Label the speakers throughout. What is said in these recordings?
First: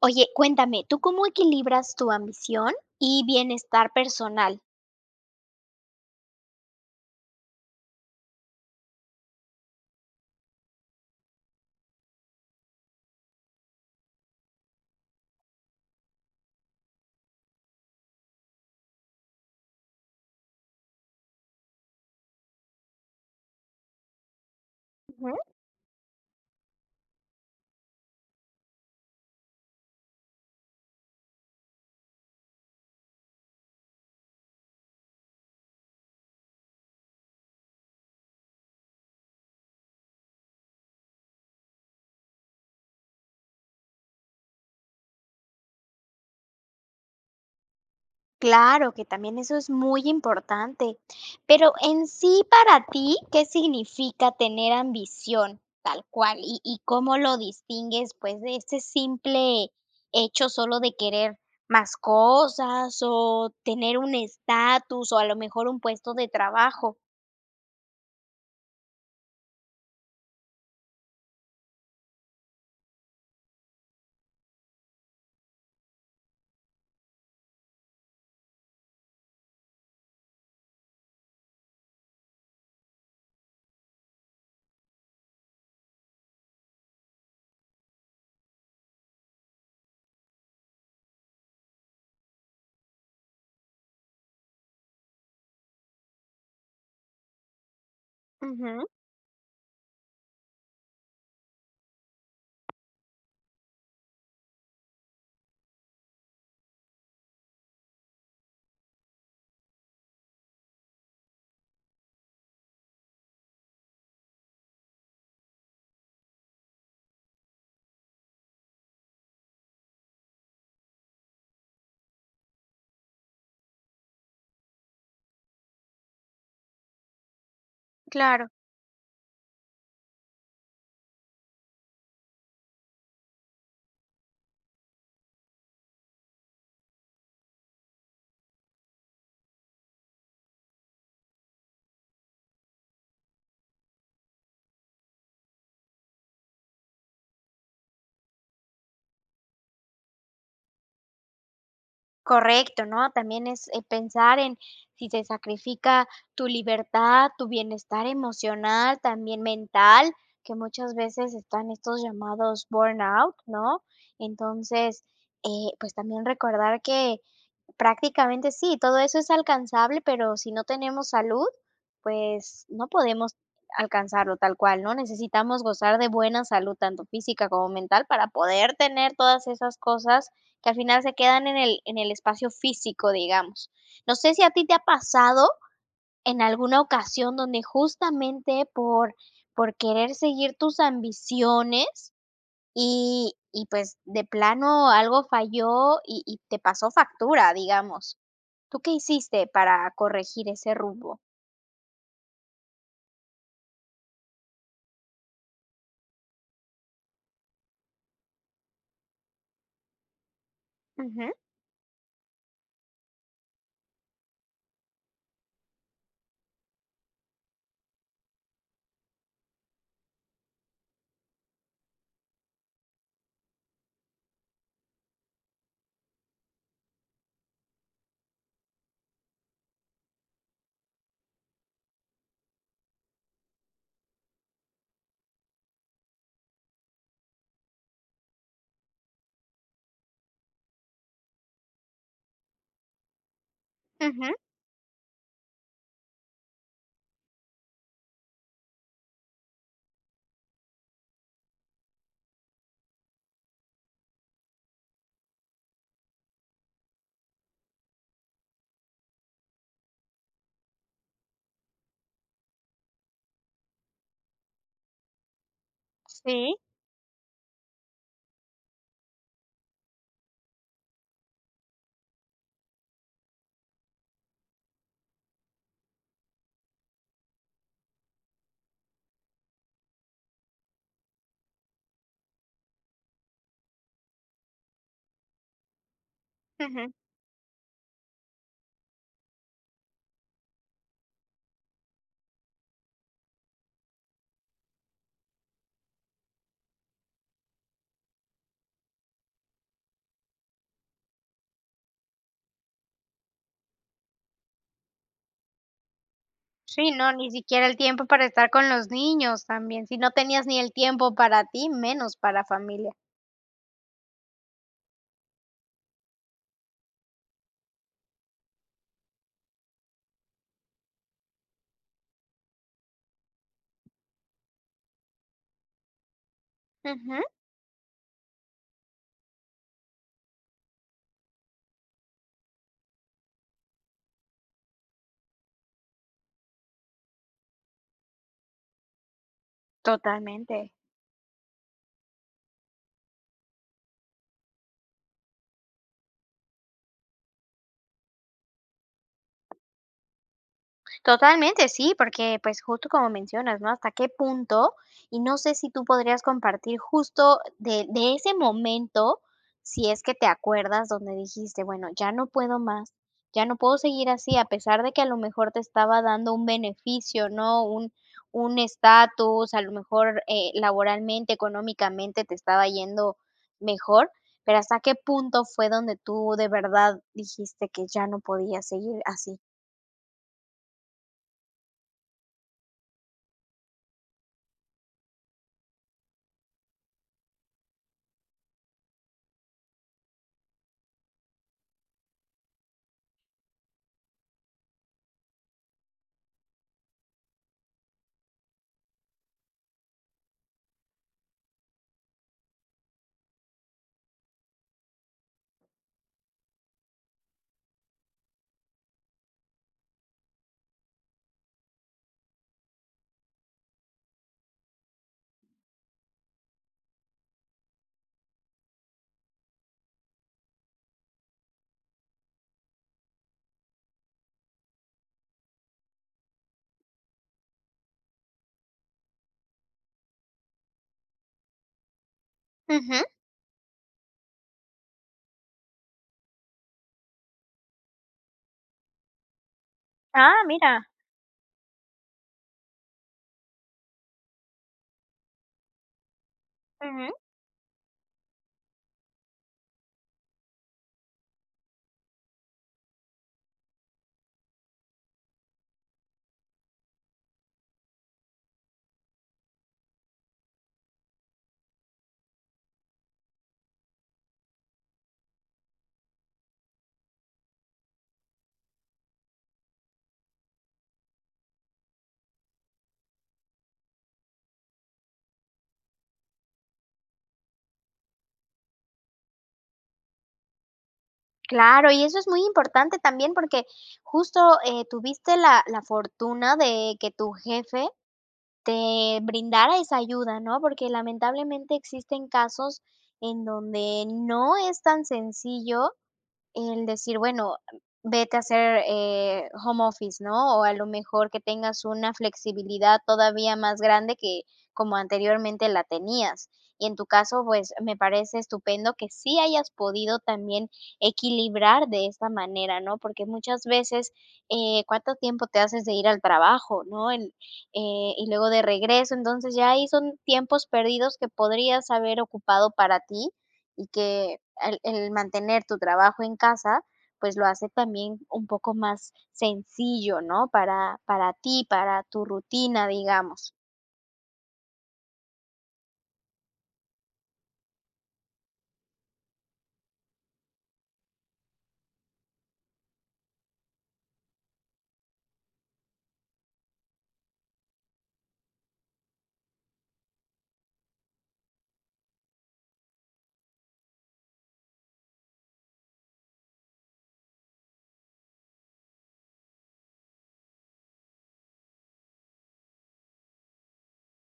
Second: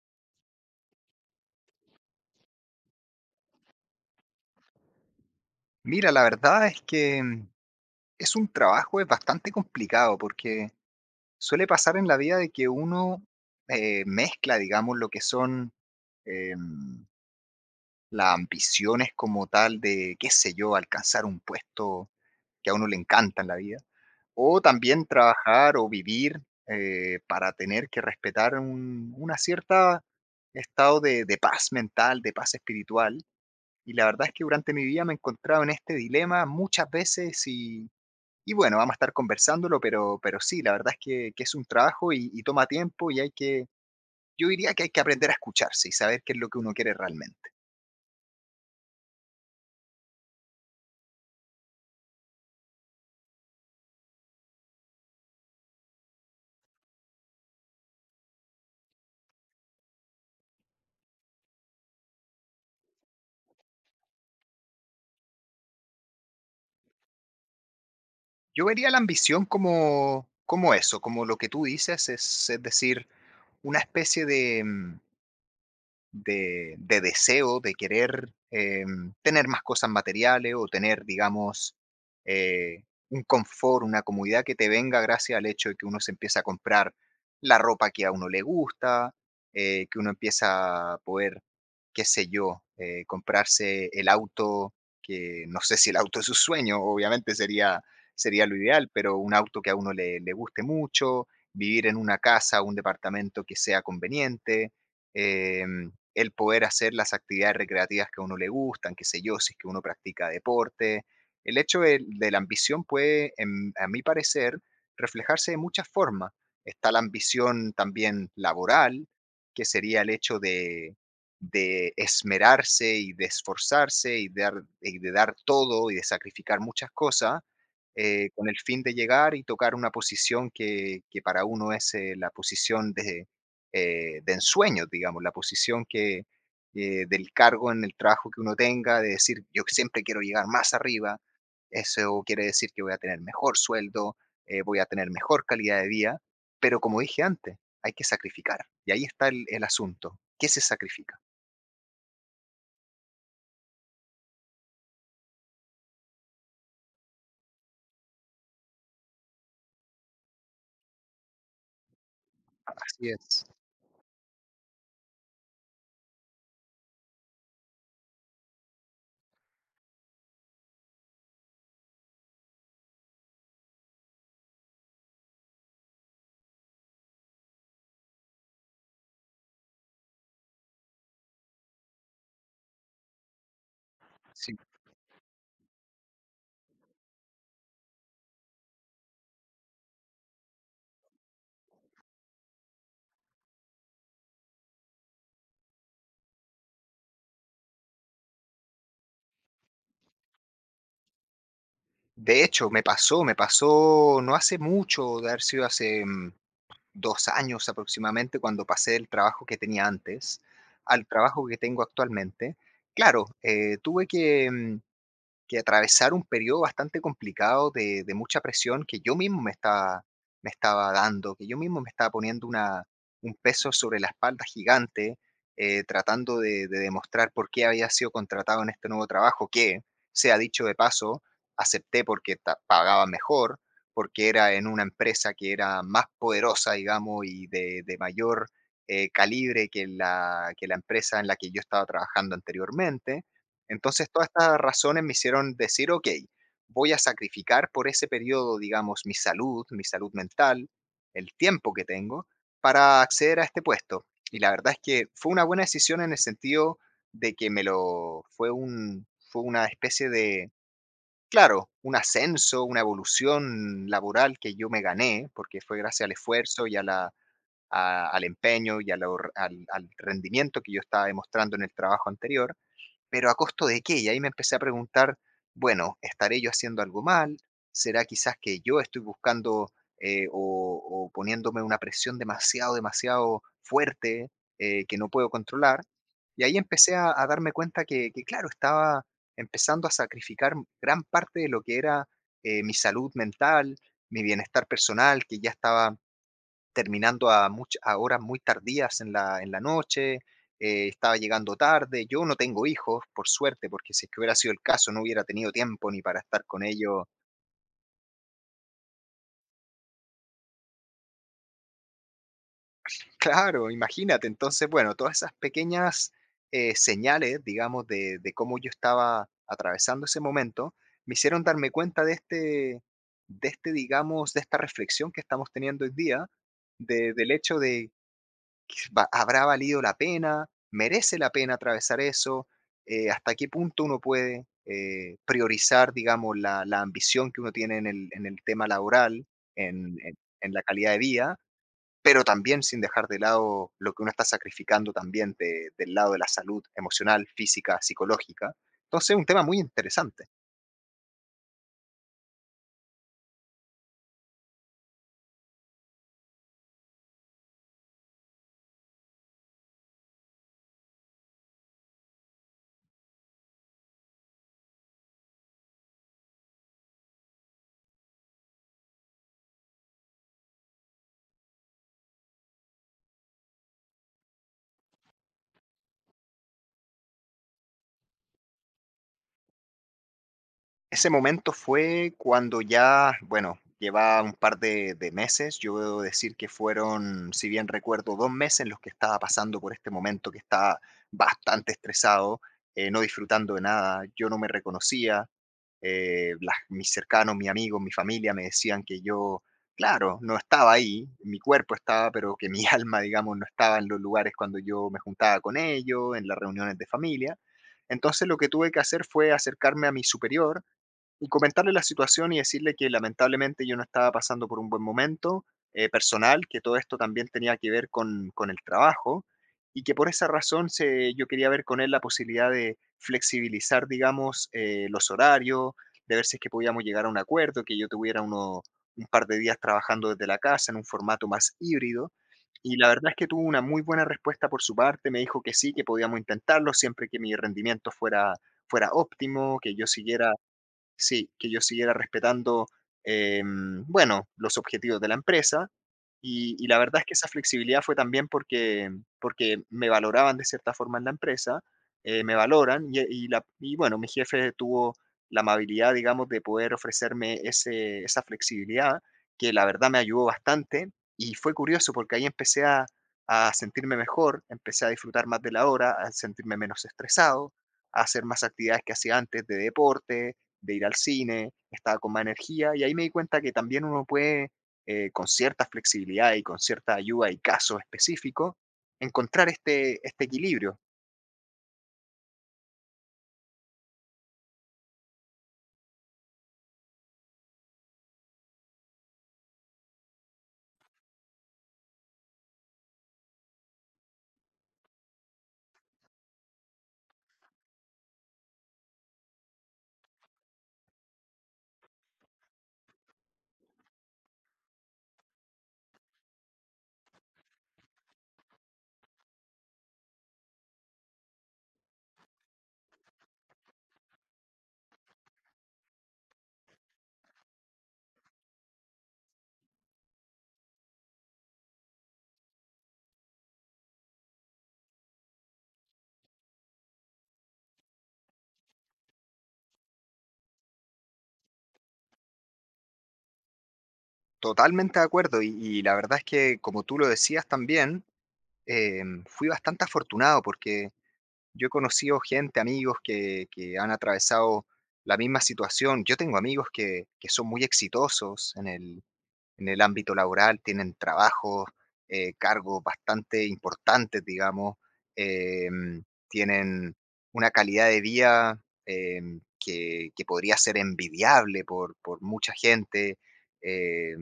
Speaker 1: Oye, cuéntame, ¿tú cómo equilibras tu ambición y bienestar personal?
Speaker 2: Mira, la verdad es que es un trabajo, es bastante complicado porque suele pasar en la vida de que uno mezcla, digamos, lo que son em, las ambiciones como tal de, qué sé yo, alcanzar un puesto que a uno le encanta en la vida, o también
Speaker 1: Ujú.
Speaker 2: trabajar o vivir para tener que respetar una cierta estado de paz mental, de paz espiritual. Y la verdad es que durante mi vida me he encontrado en este dilema muchas veces y bueno, vamos a estar conversándolo, pero sí, la verdad es que es un trabajo y toma tiempo y hay que, yo diría que hay que aprender a escucharse y saber qué es lo que uno quiere realmente.
Speaker 1: Claro, que también eso es muy importante. Pero en sí, para ti, ¿qué significa tener ambición tal cual? ¿Y cómo lo distingues, pues, de ese simple hecho solo de querer más cosas o tener un estatus o a lo mejor un puesto de trabajo?
Speaker 2: Yo vería la ambición como, como eso, como lo que tú dices, es decir, una especie de, de deseo, de querer tener más cosas materiales o tener, digamos, eh, un confort, una comodidad que te venga gracias al hecho de que uno se empieza a comprar la ropa que a uno le gusta, que uno empieza a poder, qué sé yo, comprarse el auto, que no sé si el auto es su sueño, obviamente sería, sería lo
Speaker 1: Ujú,
Speaker 2: ideal, pero un auto que a uno le, le guste mucho, vivir en una casa, o un departamento que sea conveniente, em, el poder hacer las actividades recreativas que a uno le gustan, qué sé yo, si es que uno practica deporte. El hecho de la ambición puede, a mi parecer, reflejarse de muchas formas. Está la ambición también laboral, que sería el hecho de esmerarse y de esforzarse y de, dar todo y de sacrificar muchas cosas
Speaker 1: claro.
Speaker 2: con el fin de llegar y tocar una posición que para uno es la posición de ensueños, digamos, la posición que del cargo en el trabajo que uno tenga, de decir, yo siempre quiero llegar más arriba, eso quiere decir que voy a tener mejor sueldo, voy a tener mejor calidad de vida, pero como dije antes, hay que sacrificar, y ahí está el asunto, ¿qué se sacrifica?
Speaker 1: Correcto, ¿no? También es, pensar en si se sacrifica tu libertad, tu bienestar emocional, también mental, que muchas veces están estos llamados
Speaker 2: Así
Speaker 1: burnout,
Speaker 2: es.
Speaker 1: ¿no? Entonces, pues, también recordar que prácticamente sí, todo eso es alcanzable, pero si no tenemos salud, pues no podemos alcanzarlo tal cual, ¿no? Necesitamos gozar de buena salud, tanto física como mental, para poder tener todas esas cosas que al final se quedan en el espacio físico, digamos. No sé si a
Speaker 2: Sí.
Speaker 1: ti te ha pasado en alguna ocasión donde justamente por querer seguir tus ambiciones y pues de plano algo falló y te pasó factura, digamos. ¿Tú qué hiciste para corregir ese rumbo?
Speaker 2: De hecho, me pasó no hace mucho, de haber sido hace 2 años aproximadamente, cuando pasé el trabajo que tenía antes al
Speaker 1: Ujú,
Speaker 2: trabajo que tengo actualmente, claro, tuve que, que atravesar un periodo bastante complicado de mucha presión que yo mismo me estaba dando, que yo mismo me estaba poniendo una un peso sobre la espalda gigante, tratando de demostrar por qué había sido contratado en este nuevo trabajo, que, sea dicho de paso, acepté porque ta pagaba mejor, porque era en una empresa que era más poderosa, digamos, y de mayor, calibre que la empresa en la que yo estaba trabajando anteriormente. Entonces, todas
Speaker 1: ujú,
Speaker 2: estas razones me hicieron decir, ok, voy a sacrificar por ese periodo, digamos, mi salud mental, el tiempo que tengo para acceder a este puesto. Y la verdad es que fue una buena decisión en el sentido de que me lo fue un fue una especie de, claro, un ascenso, una evolución laboral que yo me gané, porque fue gracias al
Speaker 1: sí,
Speaker 2: esfuerzo y a la, al empeño y a la al, al rendimiento que yo estaba demostrando en el trabajo anterior. Pero ¿a costo de qué? Y ahí me empecé a preguntar, bueno, ¿estaré yo haciendo algo mal? ¿Será quizás que yo estoy buscando o poniéndome una presión demasiado, demasiado fuerte que no puedo controlar? Y ahí
Speaker 1: ujú.
Speaker 2: empecé a darme cuenta que, claro, estaba empezando a sacrificar gran parte de lo que era mi salud mental, mi bienestar personal, que ya estaba terminando a much a horas muy tardías en la noche, estaba llegando tarde. Yo no tengo hijos, por suerte, porque si es que hubiera sido el caso, no hubiera tenido tiempo ni para estar con
Speaker 1: Sí,
Speaker 2: ellos.
Speaker 1: no, ni siquiera el tiempo para estar con los niños también. Si no tenías ni el tiempo para ti, menos para familia.
Speaker 2: Claro, imagínate. Entonces, bueno, todas esas pequeñas, señales, digamos, de cómo yo estaba atravesando ese momento, me hicieron darme cuenta de este digamos, de esta reflexión que estamos teniendo hoy día, de
Speaker 1: Ujú,
Speaker 2: del hecho de ¿Habrá valido la pena? ¿Merece la pena atravesar eso? ¿Hasta qué punto uno puede priorizar, digamos, la ambición que uno tiene en el tema laboral, en, en- en la
Speaker 1: totalmente.
Speaker 2: calidad de vida, pero también sin dejar de lado lo que uno está sacrificando también del lado de la salud emocional, física, psicológica? Entonces, es un tema muy interesante.
Speaker 1: Totalmente, sí, porque pues justo como mencionas, ¿no? ¿Hasta qué punto? Y no sé si tú podrías compartir justo de ese momento, si es que te acuerdas donde dijiste, bueno, ya no puedo más, ya no puedo seguir así, a pesar de que a lo mejor te estaba dando un beneficio, ¿no? Un estatus, a lo mejor laboralmente, económicamente te estaba yendo mejor, pero ¿hasta qué punto fue donde tú de verdad dijiste que ya no podías seguir así?
Speaker 2: Ese momento fue cuando ya, bueno, llevaba un par de meses, yo debo decir que fueron, si bien recuerdo, 2 meses en los que estaba pasando por este momento, que estaba bastante estresado, no disfrutando de nada, yo no me reconocía, mis cercanos, mis amigos, mi familia me decían que yo, claro, no estaba ahí, mi cuerpo estaba, pero que mi alma, digamos, no estaba en los lugares cuando yo me juntaba con ellos, en las reuniones de familia. Entonces lo que tuve que hacer fue acercarme a mi superior y comentarle la situación y decirle que lamentablemente yo no estaba pasando por un buen momento personal, que todo esto también tenía que ver con el trabajo y que por esa razón yo quería ver con él la posibilidad de flexibilizar, digamos, los horarios, de ver si es que podíamos llegar a un acuerdo, que yo tuviera un par de días trabajando desde la casa en un formato más híbrido. Y la
Speaker 1: Ujú.
Speaker 2: verdad es que tuvo una muy buena respuesta por su parte, me dijo que sí, que podíamos intentarlo siempre que mi rendimiento fuera, fuera óptimo, que yo siguiera.
Speaker 1: Ah, mira.
Speaker 2: Sí, que yo siguiera respetando, bueno, los objetivos de la empresa, y la verdad es
Speaker 1: Ujú.
Speaker 2: que esa flexibilidad fue también porque, porque me valoraban de cierta forma en la empresa, me valoran y la, y bueno, mi jefe tuvo la amabilidad, digamos, de poder ofrecerme ese, esa flexibilidad que la verdad me ayudó bastante y fue curioso porque ahí empecé a sentirme mejor, empecé a disfrutar más de la hora, a sentirme menos estresado, a hacer más actividades que hacía antes de deporte, de ir al cine, estaba con más energía y ahí me di cuenta que también uno puede con cierta flexibilidad y con cierta ayuda y casos específicos encontrar este, este equilibrio.
Speaker 1: Claro, y eso es muy importante también porque justo, tuviste la fortuna de que tu jefe te brindara esa ayuda, ¿no? Porque lamentablemente existen casos en donde no es tan sencillo el decir, bueno, vete a hacer, home office, ¿no? O a lo mejor que tengas una flexibilidad todavía más grande que como anteriormente la tenías. Y en tu caso, pues, me parece estupendo que sí hayas podido también equilibrar de esta manera, ¿no? Porque muchas veces, ¿cuánto tiempo te haces de ir al trabajo, no? El, y luego de regreso, entonces ya ahí son tiempos perdidos que podrías haber ocupado para ti y que el mantener tu trabajo en casa, pues lo hace también un poco más sencillo, ¿no? Para ti, para tu rutina, digamos.
Speaker 2: Totalmente de acuerdo y la verdad es que, como tú lo decías también, fui bastante afortunado porque yo he conocido gente, amigos que han atravesado la misma situación. Yo tengo amigos que son muy exitosos en el, en el ámbito laboral, tienen trabajos, cargos bastante importantes, digamos, em, tienen una calidad de vida, que podría ser envidiable por mucha gente, eh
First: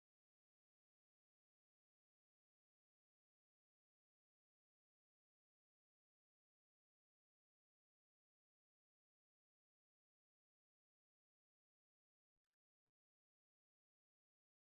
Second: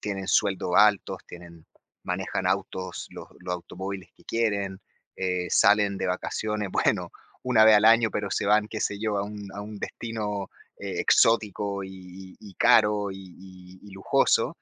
Speaker 2: tienen sueldos altos, tienen, manejan autos, los automóviles que quieren, salen de vacaciones, bueno, una vez al año, pero se van, qué sé yo, a un destino exótico y, y caro y, y lujoso.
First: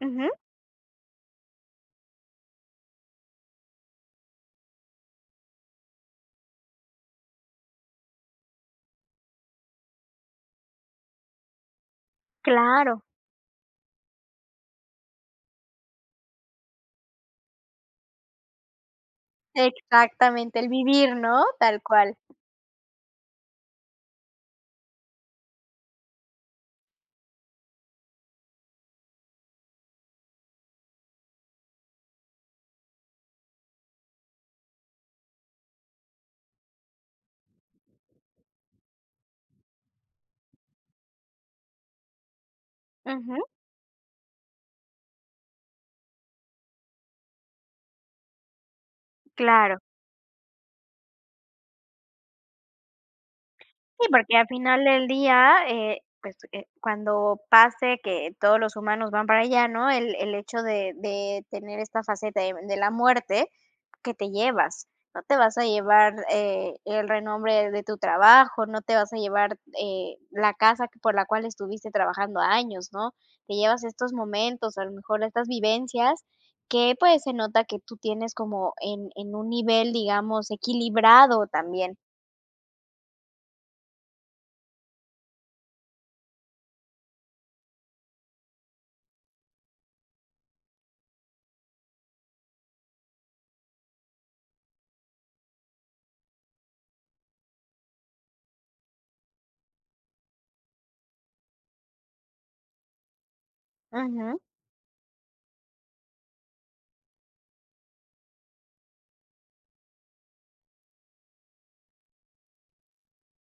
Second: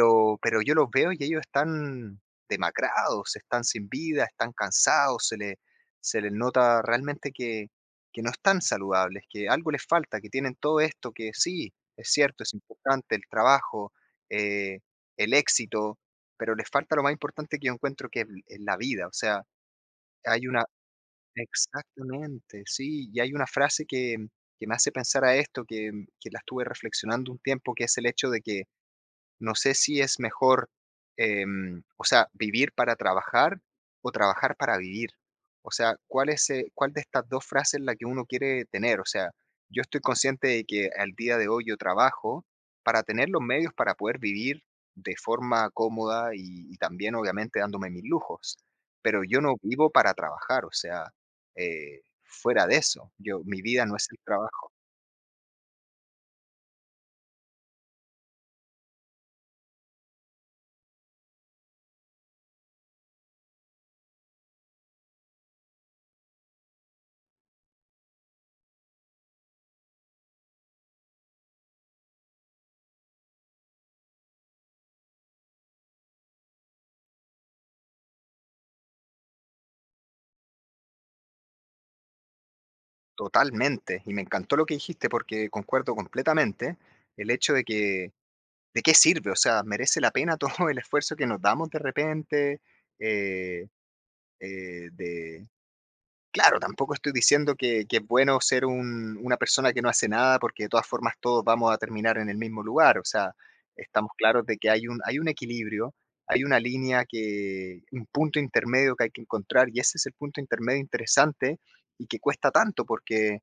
Speaker 1: Ujú,
Speaker 2: Pero yo los veo y ellos están demacrados, están sin vida, están cansados, se les nota realmente que no están saludables, que algo les falta, que tienen todo esto, que sí, es cierto, es
Speaker 1: claro.
Speaker 2: importante el trabajo, eh, el éxito, pero les falta lo más importante que yo encuentro que es l es la vida. O sea, hay
Speaker 1: Exactamente,
Speaker 2: una,
Speaker 1: el vivir, ¿no? Tal cual.
Speaker 2: exactamente, sí, y hay una frase que me hace pensar a esto, que la estuve reflexionando un tiempo, que es el hecho de que no sé si es mejor, o sea, vivir para trabajar o trabajar para vivir. O sea, ¿cuál es, cuál de estas dos frases es la que uno quiere tener? O sea, yo estoy consciente de que al día de hoy yo trabajo para tener
Speaker 1: Ujú,
Speaker 2: los medios para poder vivir de forma cómoda y también obviamente dándome mis lujos, pero yo no
Speaker 1: claro.
Speaker 2: vivo para trabajar, o sea, fuera de eso, yo, mi vida no es
Speaker 1: Sí,
Speaker 2: el
Speaker 1: porque al
Speaker 2: trabajo.
Speaker 1: final del día, pues, cuando pase que todos los humanos van para allá, ¿no? El hecho de tener esta faceta de la muerte, ¿que te llevas? No te vas a llevar, el renombre de tu trabajo, no te vas a llevar, la casa que por la cual estuviste trabajando años, ¿no? Te llevas estos momentos, a lo mejor estas vivencias que, pues, se nota que tú tienes como en un nivel, digamos, equilibrado también.
Speaker 2: Totalmente, y me encantó lo que dijiste porque concuerdo completamente el hecho de que, ¿de qué sirve? O sea, merece la pena todo el esfuerzo que nos damos de repente. eh, eh, de... Claro, tampoco estoy diciendo que es bueno ser una persona que no hace nada porque de todas formas todos vamos a terminar en el mismo lugar. O sea, estamos
Speaker 1: Ujú.
Speaker 2: claros de que hay un equilibrio, hay una línea que, un punto intermedio que hay que encontrar y ese es el punto intermedio interesante y que cuesta tanto porque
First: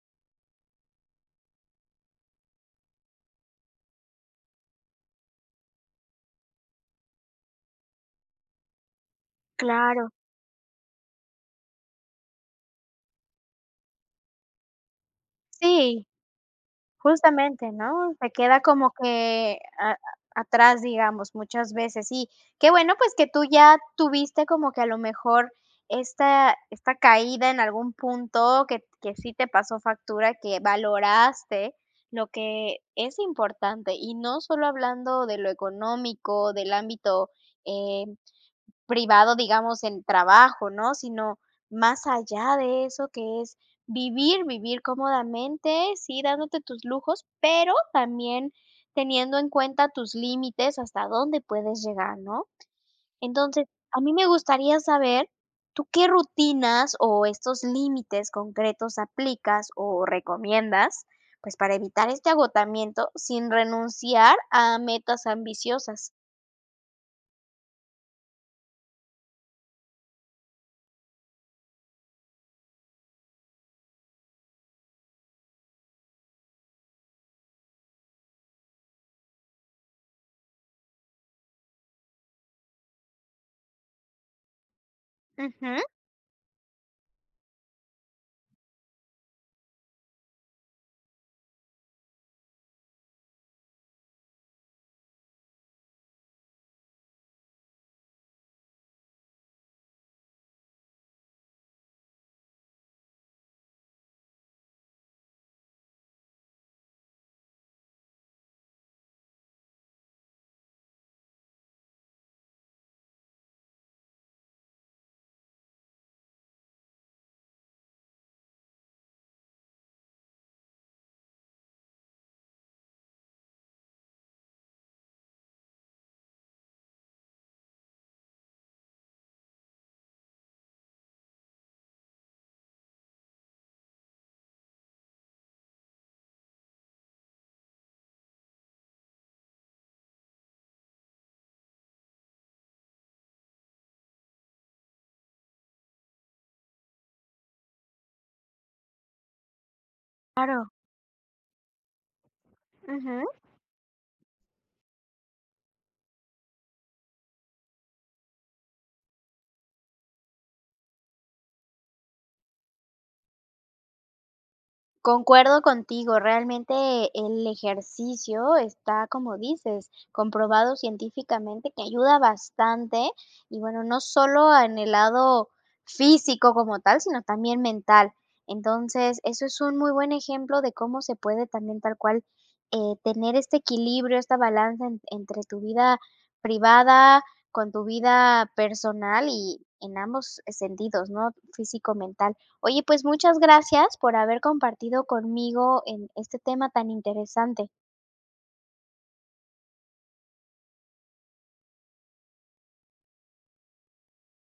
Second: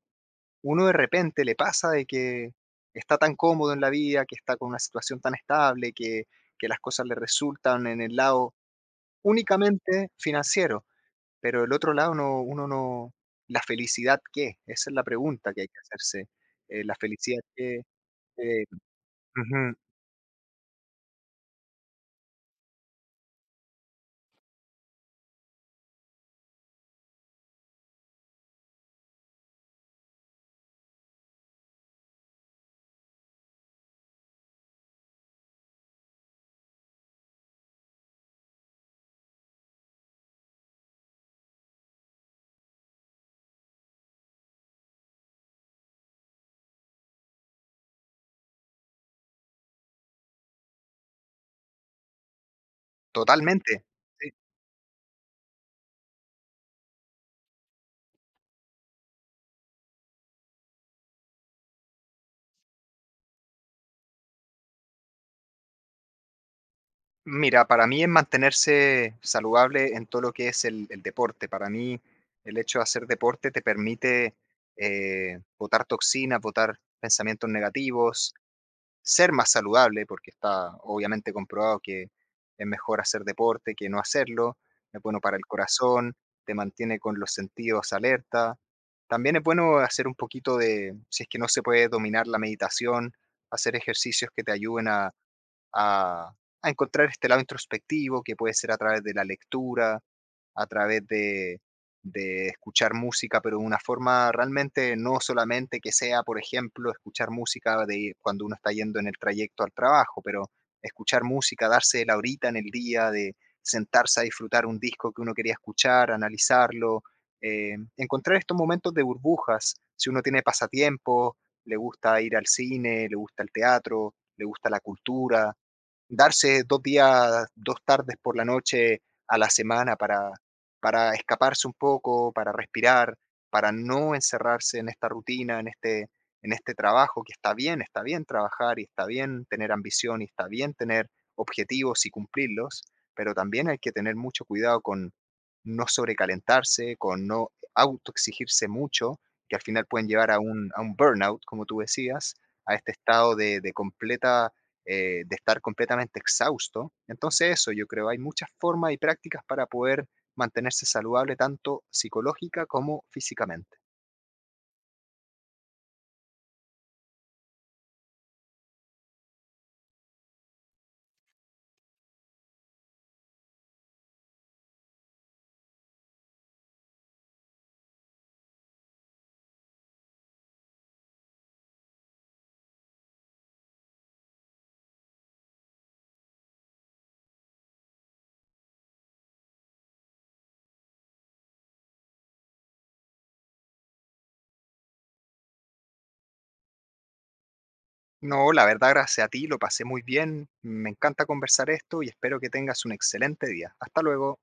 Speaker 2: uno de repente le pasa de que está tan cómodo en la vida, que está con una situación tan estable, que las cosas le resultan en el lado únicamente
Speaker 1: Claro.
Speaker 2: financiero, pero el otro lado no, uno no, la felicidad qué, esa es la pregunta que hay que
Speaker 1: Sí,
Speaker 2: hacerse, la felicidad
Speaker 1: justamente,
Speaker 2: qué,
Speaker 1: ¿no? Se queda
Speaker 2: eh,
Speaker 1: como que
Speaker 2: ujú,
Speaker 1: atrás, digamos, muchas veces. Y qué bueno, pues, que tú ya tuviste como que a lo mejor esta caída en algún punto que sí te pasó factura, que valoraste lo que es importante, y no solo hablando de lo económico, del ámbito, eh privado, digamos, en trabajo, ¿no? Sino más allá de eso, que es vivir, vivir cómodamente, sí, dándote tus lujos, pero también teniendo en cuenta tus límites, hasta dónde puedes llegar, ¿no? Entonces,
Speaker 2: totalmente.
Speaker 1: a mí me gustaría saber, ¿tú qué rutinas o estos límites concretos aplicas o recomiendas, pues, para evitar este agotamiento sin renunciar a metas ambiciosas?
Speaker 2: Mira, para mí es mantenerse saludable en todo lo que es el deporte. Para mí, el hecho de hacer deporte te permite botar toxinas, botar pensamientos negativos, ser más saludable, porque está obviamente comprobado que es mejor hacer deporte que no hacerlo. Es bueno para el
Speaker 1: Ujú,
Speaker 2: corazón, te mantiene con los sentidos alerta. También es bueno hacer un poquito de, si es que no se puede dominar la meditación, hacer ejercicios que te ayuden a, a encontrar este lado introspectivo que puede ser a través de la lectura, a través de escuchar música, pero de una forma realmente no solamente que sea, por ejemplo, escuchar música de cuando uno está yendo en el trayecto al trabajo, pero escuchar música, darse la horita en el día, de sentarse a disfrutar un disco que uno quería escuchar, analizarlo, encontrar estos momentos de burbujas, si uno tiene pasatiempos, le gusta ir al cine, le gusta el teatro, le gusta la cultura, darse 2 días, 2 tardes por la noche a la semana para escaparse un poco, para respirar, para no encerrarse en esta rutina, en este trabajo, que está bien trabajar y está bien tener ambición y está bien tener objetivos y cumplirlos, pero también hay que tener mucho cuidado con no sobrecalentarse, con no autoexigirse mucho, que al final pueden llevar
Speaker 1: claro.
Speaker 2: a un burnout, como tú decías, a este
Speaker 1: Ujú.
Speaker 2: estado de completa de estar completamente exhausto. Entonces eso, yo creo, hay muchas formas y prácticas para poder mantenerse saludable tanto psicológica como físicamente.
Speaker 1: Concuerdo contigo, realmente el ejercicio está, como dices, comprobado científicamente que ayuda bastante y bueno, no solo en el lado físico como tal, sino también mental. Entonces, eso es un muy buen ejemplo de cómo se puede también tal cual tener este equilibrio, esta balanza entre tu vida privada, con tu vida personal y en ambos sentidos, ¿no? Físico, mental. Oye, pues muchas gracias por haber compartido conmigo en este tema tan interesante.
Speaker 2: No, la verdad, gracias a ti, lo pasé muy bien. Me encanta conversar esto y espero que tengas un excelente día. Hasta luego.